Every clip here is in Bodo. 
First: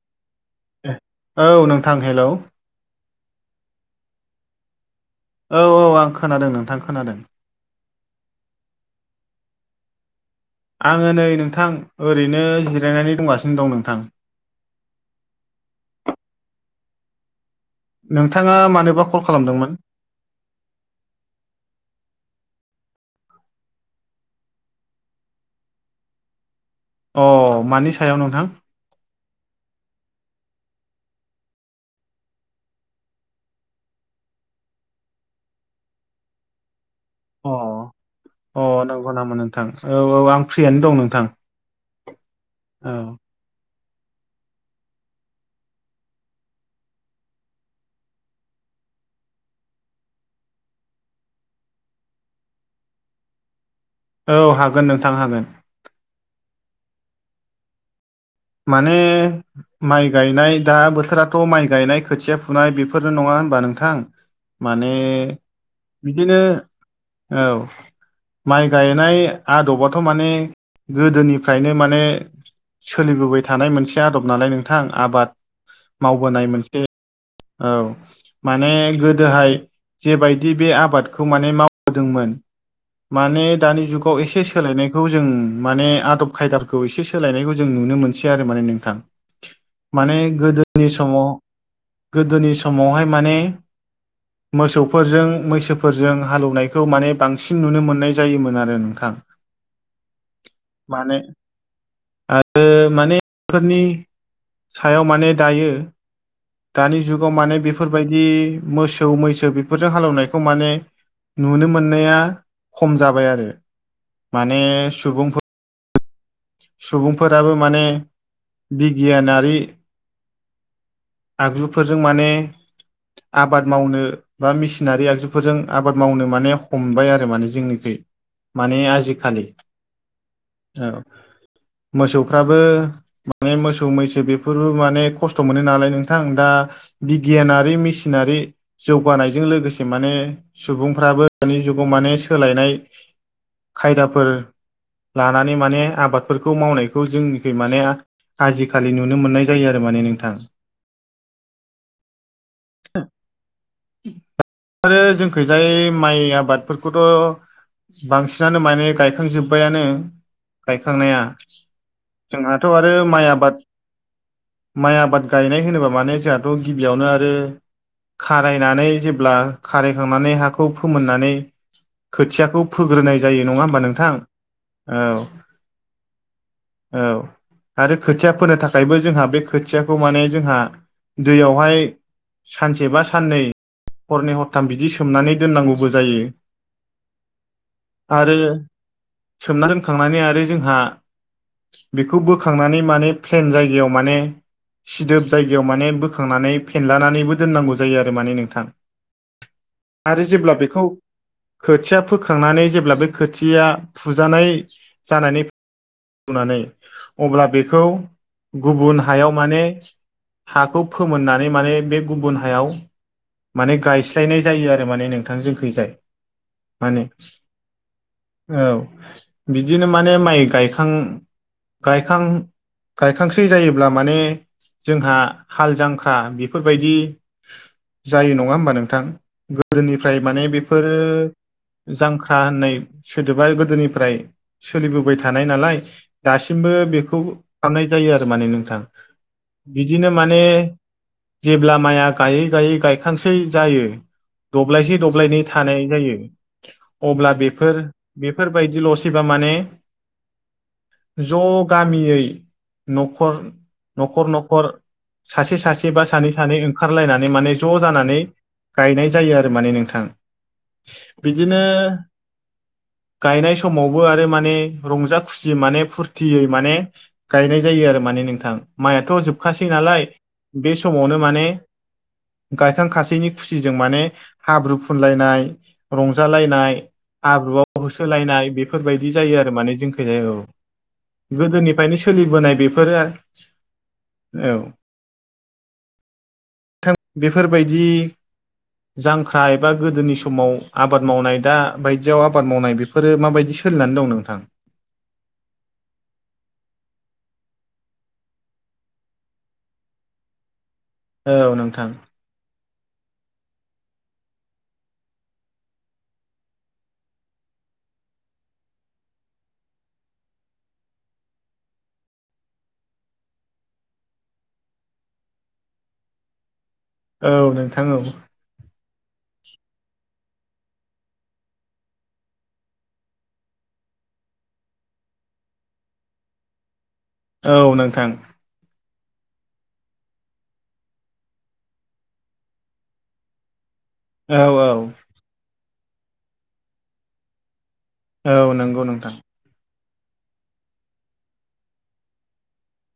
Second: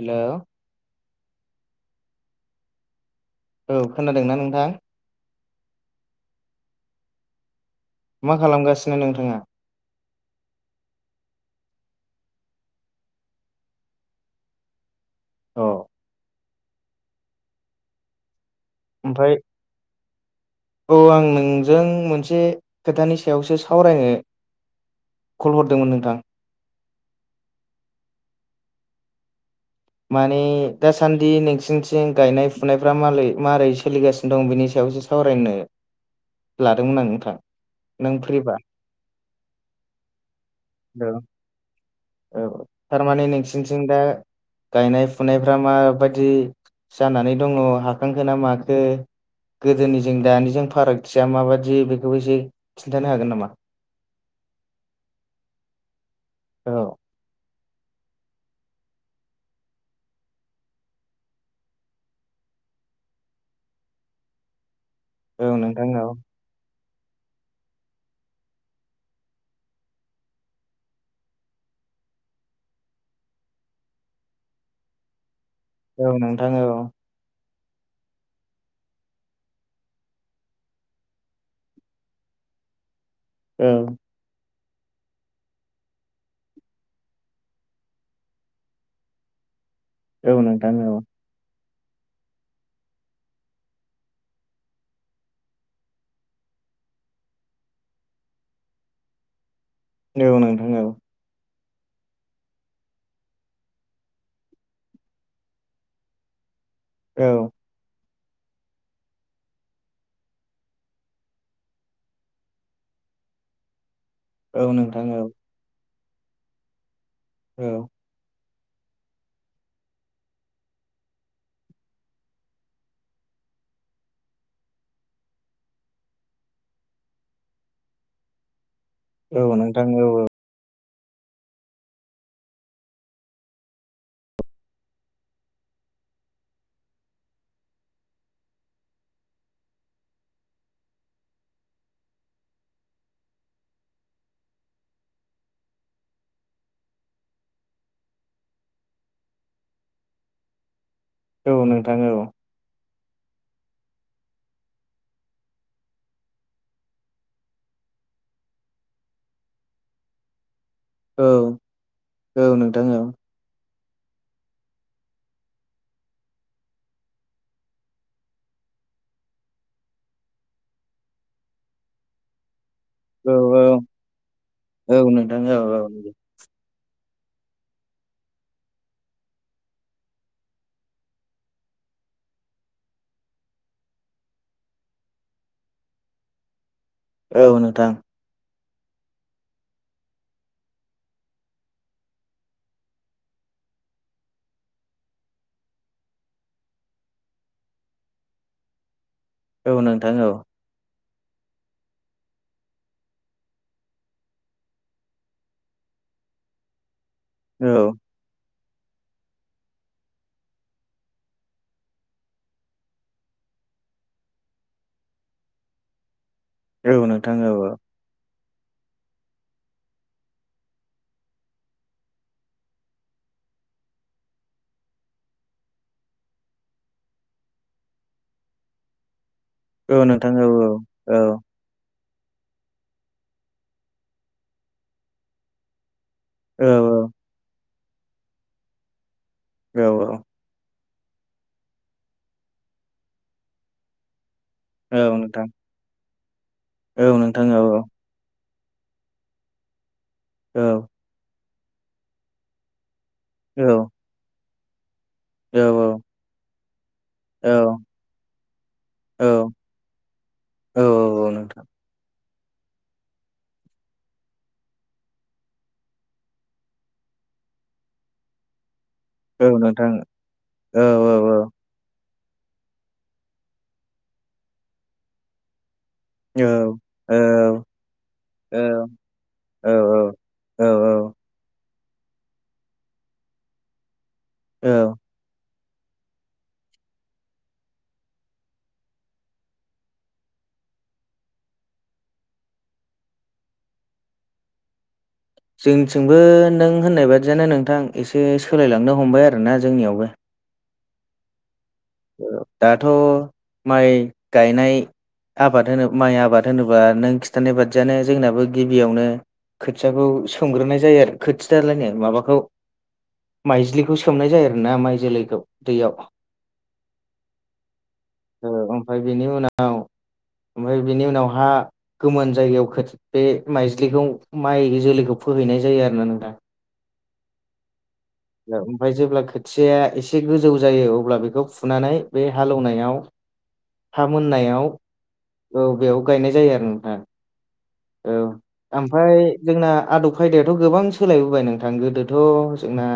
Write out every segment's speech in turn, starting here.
हेल' औ नोंथां हेल' औ खोनादों ना नोंथां औ औ आं खोनादों नोंथां खोनादों मा खालामगासिनो नोंथाङा? आङो नै नोंथां ओरैनो जिरायनानै दंगासिनो दं नोंथां। औ नोंथाङा मानोबा कल ओमफ्राय खालामदोंमोन? औ आं नोंजों मोनसे खोथानि सायावसो सावरायनो कल हरदोंमोन नोंथां। अ मानि सायाव नोंथां? माने दासान्दि नोंसिनिथिं गायनाय फुनायफ्रा मारै सोलिगासिनो दं बेनि सायावसो सावरायनो लादोंमोन आं अ नों फ्रिबा अ नंगौ नामा नोंथां औ औ आं फ्रियानो दं औ नोंथां औ थारमाने नोंसिनिथिं दा गायनाय फुनायफ्रा माबायदि जानानै दङ हाखांखो ना माखो गोदोनिजों दानिजों फारागथिया माबादि बेखौबो एसे खिन्थानो हागोन नामा औ हागोन नोंथां हागोन औ माने माइ गायनाय दा बोथोराथ' माइ गायनाय खोथिया फुनाय बेफोरनो नङा होनबा नोंथां माने औ नोंथां औ बिदिनो औ माइ गायनाय आदबाथ' माने गोदोनिफ्रायनो माने सोलिबोबाय थानाय मोनसे आदब नालाय नोंथां आबाद औ मावबोनाय नोंथां औ मोनसे औ माने गोदोहाय जेबायदि बे आबादखौ माने मावबोदोंमोन माने औ दानि जुग खौ एसे सोलायनायखौ जों माने आदब खायदाफोरखौ एसे सोलायनायखौ जों नुनो मोनसै आरो माने नोंथां। माने औ नोंथां गोदोनि औ समाव गोदोनि समावहाय माने मोसौफोरजों मैसोफोरजों हालौवनायखौ माने बांसिन नुनो मोननाय जायोमोन आरो नोंथां। औ नोंथां औ माने आरो माने बेफोरनि सायाव माने दायो दानि जुगाव औ माने बेफोरबायदि मोसौ मैसो बेफोरजों हालेवनायखौ माने नुनो मोननाया खम जाबाय आरो। माने औ नोंथां औ सुबुंफोर सुबुंफोराबो माने औ बिगियानारि आगजुफोरजों माने आबाद मावनो बा मेसिनारि आगजुफोरजों आबाद मावनो माने हमबाय आरो माने जोंनिखै। माने आजि औ खालि नोंथां औ औ औ मोसौफ्राबो माने मोसौ मैसो बेफोरबो माने खस्थ' मोनो नालाय नों थां दा बिगियानारि मेसिनारि जौगानायजों लोगोसे माने सुबुंफ्राबो दानि जुगाव माने सोलायनाय खायदाफोर लानानै माने आबादफोरखौ मावनायखौ जोंनिखै माने आजिखालि नुनो मोननाय जायो आरो माने नोंथां। औ नोंथाङ औ आरो जोंखै जाय माइ आबादफोरखौथ' बांसिनानो माने गायखांजोब्बायानो। गायखांनाया औ औ जोंहाथ' नोंथां आरो औ माइ आबाद माइ आबाद गायनाय होनोब्ला माने जोंहाथ' गिबियावनो आरो खारायनानै जेब्ला खारायखांनानै हाखौ फोमोननानै खोथियाखौ फोग्रोनाय औ जायो नङा होमबा नोंथां? औ औ आरो खोथिया फोनो थाखायबो जोंहा बे खोथियाखौ माने जोंहा दैयावहाय सानसे बा साननै हरनै हरथाम बिदि सोमनानै दोननांगौबो जायो। औ नोंथां आरो सोमना दोनखांनानै आरो जोंहा बेखौ बोखांनानै माने प्लेन जायगायाव माने सिदोब जाय दैयाव माने बोखांनानै फेनलानानैबो दोननांगौ जायो आरो माने नोंथां। औ नोंथां औ आरो जेब्ला बेखौ खोथिया फोखांनानै जेब्ला बे खोथिया फुजानाय जानानै नानै अब्ला औ बेखौ गुबुन हायाव माने हाखौ फोमोननानै माने बे गुबुन हायाव माने गायस्लायनाय जायो आरो माने नोंथां जोंखैजाय। औ माने नोंथां औ औ बिदिनो माने माइ गाय खां गायखां गायखांसै जायोब्ला माने जोंहा हाल जांख्रा बेफोरबायदि जायो नङा होमबा नोंथां? औ गोदोनिफ्राय नोंथां माने औ बेफोरो औ जांख्रा होननाय सोदोबा गोदोनिफ्राय सोलिबोबाय थानाय नालाय दासिमबो औ नोंथां औ बेखौ नोंथां औ खालामनाय जायो आरो माने नोंथां। औ बिदिनो औ माने जेब्ला माइया गायै गायै गायखांसै जायो दब्लायसे दब्लायनै नोंथां औ थानाय जायो अब्ला नोंथां बेफोर बेफोरबायदिल'सैबा माने औ ज' गामियै न'खर औ न'खर न'खर सासे सासे बा सानै सानै खारलायनानै माने ज' जानानै गायनाय जायो आरो माने नोंथां। बिदिनो गायनाय समावबो आरो माने रंजा खुसिय माने फुरथियै माने गायनाय जायो आरो माने नोंथां। माइयाथ' जोबखासै नालाय बे औ औ समावनो औ माने गायखां खसेनि खुसिजों माने हाब्रु फुनलायनाय औ रंजालायनाय औ हाब्रुआव होसोलायनाय औ बेफोरबायदि जायो आरो औ माने। जोंखैजाय औ गोदोनिफ्रायनो सोलिबोनाय बेफोरो औ [inaudible] थां बेफोरबायदि जांख्रा एबा गोदोनि समाव आबाद मावनाय दा बायदियाव आबाद मावनाय बे फोरो माबायदि सोलिनानै दं नोंथां? जोंनिथिंबो नों होननाय बादियानो नोंथां एसे सोलायलांनो हमबाय आरोना जोंनियावबो। औ नोंथां दाथ' माइ गायनाय आबाद होनो माइ आबाद होनोबा नों खिन्थानाय बादियानो जोंनाबो गिबियावनो खोथियाखौ सोमग्रोनाय जायो आरो खोथियालायनो माबाखौ माइज्लिखौ सोमनाय जायो आरोना माइ जोलैखौ दैयाव। औ नोंथां औ ओमफ्राय बेनि उनाव ओमफ्राय बिनि उनावहा गोमोन जायगायाव बे माइज्लिखौ माइ जोलैखौ फोहैनाय जायो आरो ना नोंथां। औ नोंथां ओमफ्राय जेब्ला खोथिया एसे गोजौ जायो अब्ला बेखौ फुनानै बे हालेवनायाव हा औ मोननायाव औ बेयाव गायनाय जायो आरो नोंथां। औ नंगौ नोंथां ओमफ्राय जोंना आदब खायदायाथ' गोबां सोलायबोबाय नोंथां गोदोथ' जोंना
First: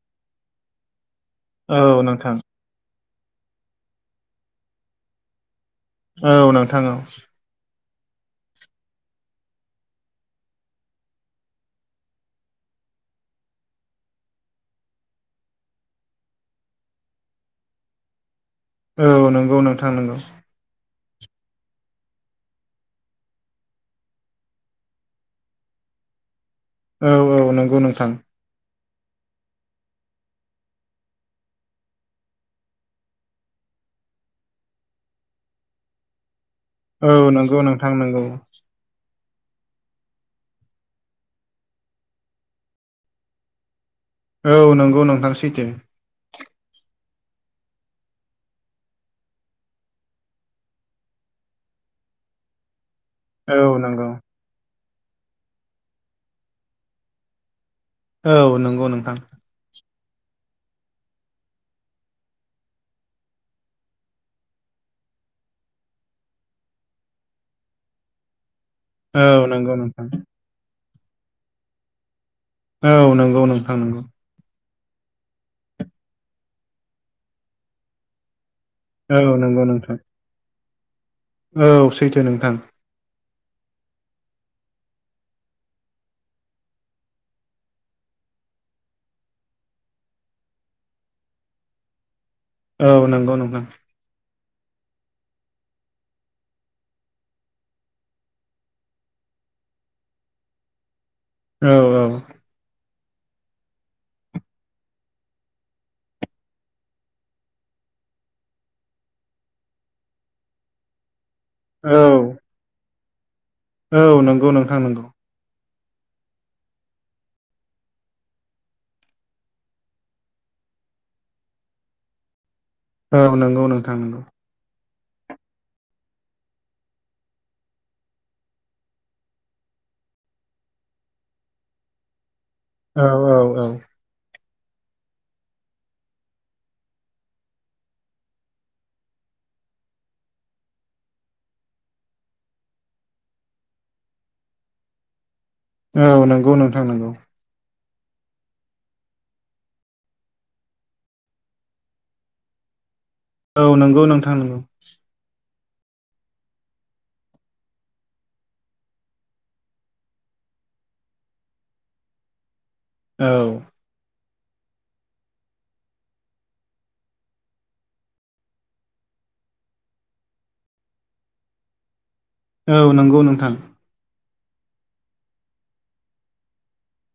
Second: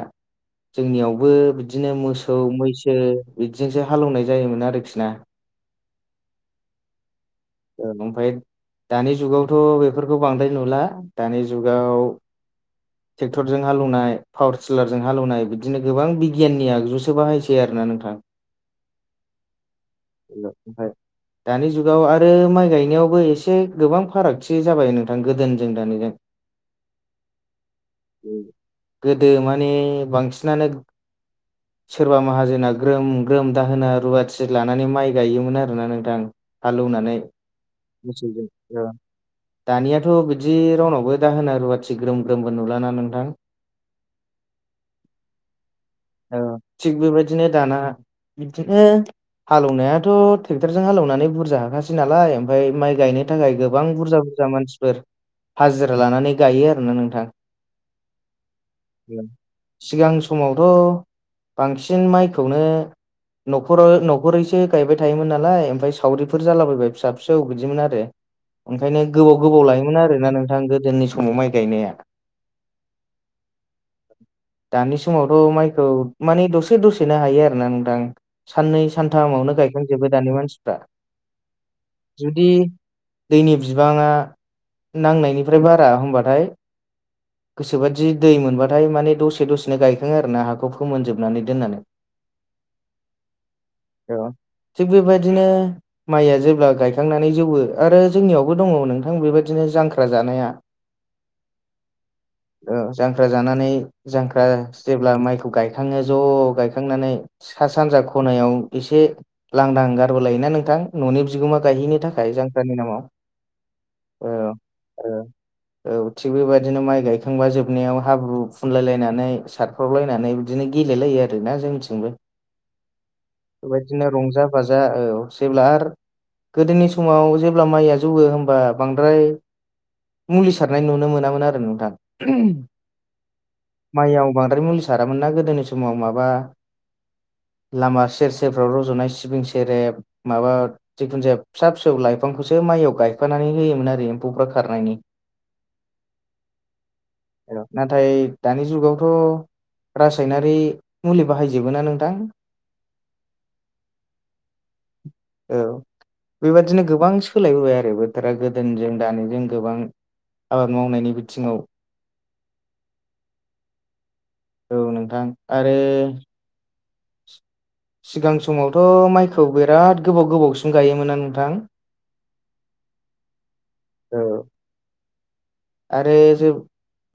जोंनियावबो बिदिनो औ नोंथां मोसौ मैसो बिदिजोंसो हालौवनाय जायोमोन आरोखि ना। औ नोंथां औ औ ओमफाय दानि जुगावथ' बेफोरखौ बांद्राय नुला दानि जुगाव ट्रेक्टरजों हालौनाय पावार टिलारजों हालौनाय बिदिनो गोबां बिगियाननि आगजुसो बाहायसै आरोना नोंथां। [inaudible] औ नोंगौ नोंथां नोंगौ ओमफ्राय दानि जुगाव आरो माइ गायनायावबो एसे गोबां फारागथि जाबाय नोंथां गोदोजों दानिजों। औ औ नंगौ नोंथां गोदो माने बांसिनानो सोरबा माहाजोना ग्रोम ग्रोम दाहोना रुवाथि लानानै माइ गायोमोन आरोना नोंथां हालौवनानै औ नंगौ नोंथां नंगौ मोसौजों। दानियाथ' बिदि रावनावबो दाहोना रुवाथि ग्रोम ग्रोमबो नुलाना नोंथां। औ नंगौ नोंथां सैथो औ थिग बेबायदिनो दाना बिदिनो हालौवनायाथ' ट्रेक्टरजों हालौवनानै बुरजा हाखासै नालाय मफ्रायाय माइ गायनाय थाखाय औ गोबां नंगौ बुरजा बुरजा मानसिफोर हाजिरा लानानै गायो आरोना नोंथां औ नंगौ नोंथां सिगां समावथ' बांसिन माइखौनो न'खराव न'खरैसो गायबाय थायोमोन नालाय ओमफाय सावरिफोर जालाबायबाय फिसा फिसौ बिदिमोन आरो। ओंखायनो गोबाव औ गोबाव नंगौ लायोमोन नोंथां आरोना नोंथां गोदोनि समाव माइ गायनाया। औ नोंगौ नोंथां नोंगौ। दानि समावथ' माइखौ मानि दसे दसेनो हायो आरोना नोंथां साननै औ सानथामावनो नंगौ नोंथां गायखांजोबो दानि मानसिफ्रा औ सैथो जुदि नोंथां दैनि बिबाङा नांनायनिफ्राय बारा होमबाथाय गोसोबादि दै मोनबाथाय माने दसे दसेनो गायखाङो आरोना हाखौ फोमोनजोबनानै दोननानै [inaudible] औ नोंगौ नोंथां। औ थिग बेबायदिनो माइया जेब्ला गायखांनानै जौवो आरो जोंनियावबो दङ नोंथां बेबायदिनो जांख्रा जानाया। औ औ। औ जांख्रा जानानै जांख्रा जेब्ला माइखौ गायखाङो ज' गायखांनानै सा सानजा खनायाव एसे लांदां गारबो लायोना नोंथां न'नि बिगोमा गायहैनो थाखाय औ जांख्रानि नामाव नंगौ औ नोंथां नंगौ ओ औ थिग बेबायदिनो माइ गाय खांबा जोबनायाव हाब्रु फुनलाय लायनानै सारफ्रावलायनानै बिदिनो गेलेलायो आरोना जोंनिथिंबो औ नंगौ नोंथां बेबायदिनो नंगौ रंजा बाजा औ जेब्ला आर गोदोनि समाव जेब्ला माइया जौवो होमबा बांद्राय मुलि सारनाय नुनो मोनामोन आरो नोंथां। औ औ औ। माइआव बांद्राय मुलि सारामोन ना गोदोनि समाव माबा लामा सेर सेरफ्राव रज'नाय सिबिं सेरेब माबा जिखुनु जाया फिसा फिसौ लाइफांखौसो माइयाव गायफानानै होयोमोन आरि एम्फौफ्रा खारनायनि। औ नोंगौ नोंथां नोंगौ। औ नाथाय दानि जुगावथ' रासायनारि मुलि बाहायजोबो ना नोंथां औ नोंगौ नोंथां नोंगौ। औ। बेबादिनो गोबां सोलायबोबाय आरो बोथोरा गोदोनिजों दानिजों गोबां आबाद मावनायनि बिथिङाव औ। औ नोंथां आरो सिगां समावथ' माइखौ बिराद गोबाव गोबावसिम गायोमोना नोंथां? औ नोंगौ नोंथां। औ। आरो जेब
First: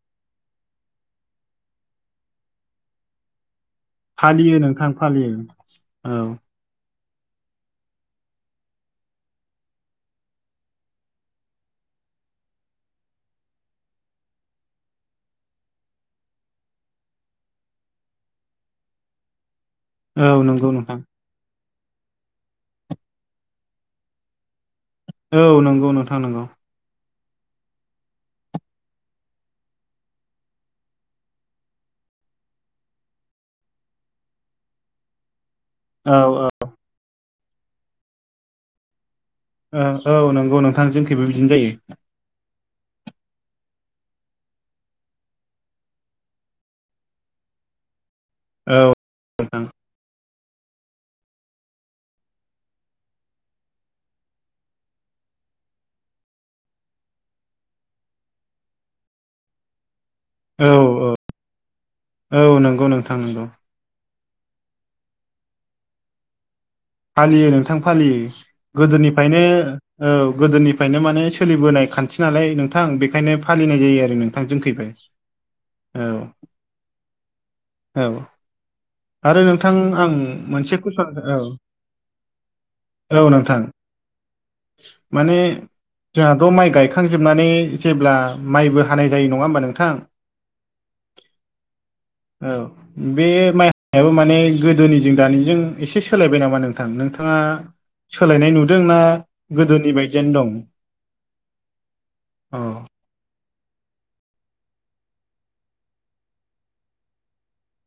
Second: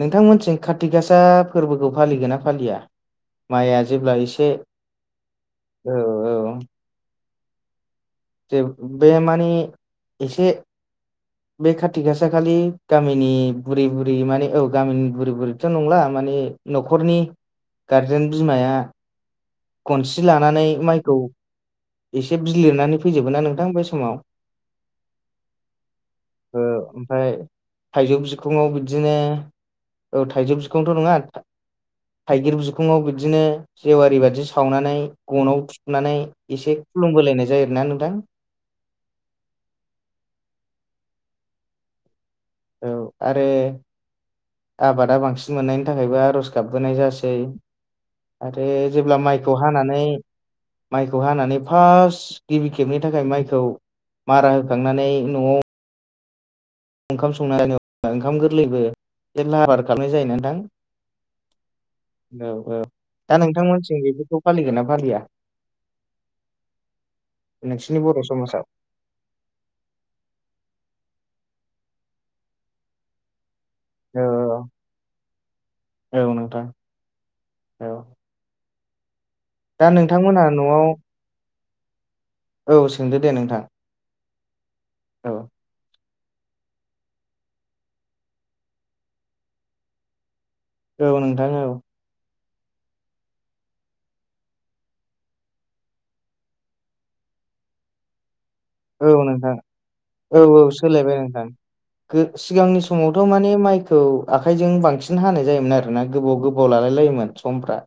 नोंथां मोननि थिं खाथि गासा फोरबोखौ फालिगोन ना फालिया? माइआ जेब्ला एसे फालियो नोंथां फालियो औ औ। जेब बे मानि एसे बे खाथि गासा खालि गामिनि बुरै बुरै माने औ गामिनि बुरै बुरैथ' नंला माने न'खरनि गारजेन बिमाया खनसि औ लानानै नंगौ नोंथां माइखौ एसे बिलिरनानै फैजोबो ना नोंथां बै समाव औ नोंगौ नोंथां नोंगौ। ओ ओमफाय थाइजौ बिखुंआव बिदिनो औ थाइजौ बिखंथ' नङा थाइगिर बिखंआव बिदिनो जेवारि बादि सावनानै गनाव औ थुनानै औ एसे खुलुमबोलायनाय जायो आरोना नोंथां। ओ औ नोंगौ नोंथां जोंखिबो बिदिनो जायो। औ आरो आबादा बांसिन मोननायनि थाखायबो आर'ज गाबबोनाय जासै आरो औ जेब्ला माइखौ नोंथां हानानै माइखौ हानानै फास्थ गिबि खेबनि थाखाय माइखौ मारा होखांनानै न'आव ओंखाम संना जा ओंखाम गोरलैबो लाहारफाहार खालामनाय जायो ना, औ औ नोंथां औ औ नंगौ नोंथां दा नंगौ नोंथांमोनसिम बेफोरखौ फालिगोन ना फालिया? फालियो नोंथां नोंसिनि फालियो। बर' समाजाव गोदोनिफ्रायनो औ गोदोनिफ्रायनो माने सोलिबोनाय खान्थि नालाय नोंथां बेखायनो, फालिनाय जायो आरो नोंथां औ जोंखैबो औ नोंथां औ औ आरो नोंथां दा आं नोंथांमोनहा मोनसे न'आव कुइसन औ औ सोंदो दे नोंथां। औ माने जोंहाथ' माइ गायखांजोबनानै जेब्ला माइबो हानाय जायो नङा होमबा नोंथां, औ नोंथां औ औ बे माइ हाबो माने गोदोनिजों दानिजों एसे सोलायबाय नामा? नोंथां नोंथाङा। सोलायनाय नुदोंना औ नोंथां गोदोनि बायदियानो दं। गो औ सिगांनि समावथ' माने माइखौ। आखाइजों बांसिन हानाय जायोमोन आरो ना गोबाव गोबाव लालाय लायोमोन समफ्रा,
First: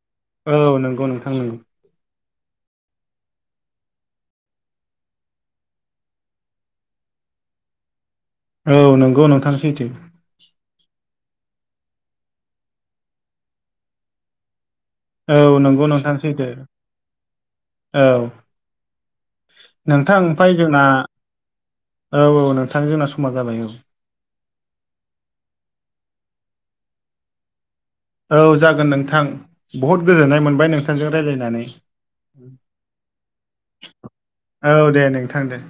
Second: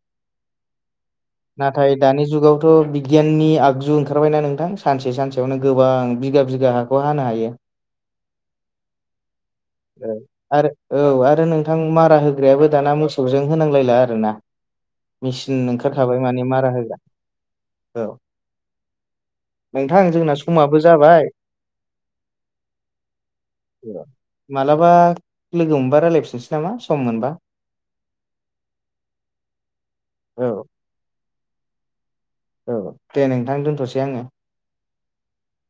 औ नंगौ नोंथांमोन नाथाय दानि जुगावथ' बिगियाननि आगजु ओंखारबायना नोंथां सानसे सानसेयावनो गोबां बिघा बिघा हा खौ हानो हायो औ नंगौ नोंथां सैथो। औ आरो औ आरो नोंथां मारा होग्रायाबो दाना मोसौजों होनांलायला आरो ना, औ मेचिन नंगौ नोंथां ओंखारखाबाय माने सैथो मारा होगोन औ नोंथां जोंना समाबो जाबाय। औ औ नोंथां जोंना समा जाबाय औ मालाबा लोगो मोनबा रायजलायफिननोसै नामा सम मोनबा, औ जागोन नोंथां बहद गोजोननाय औ मोनबाय नोंथांजों रायज्लायनानै, औ दे नोंथां दोनथ'सै आङो, औ दे नोंथां दे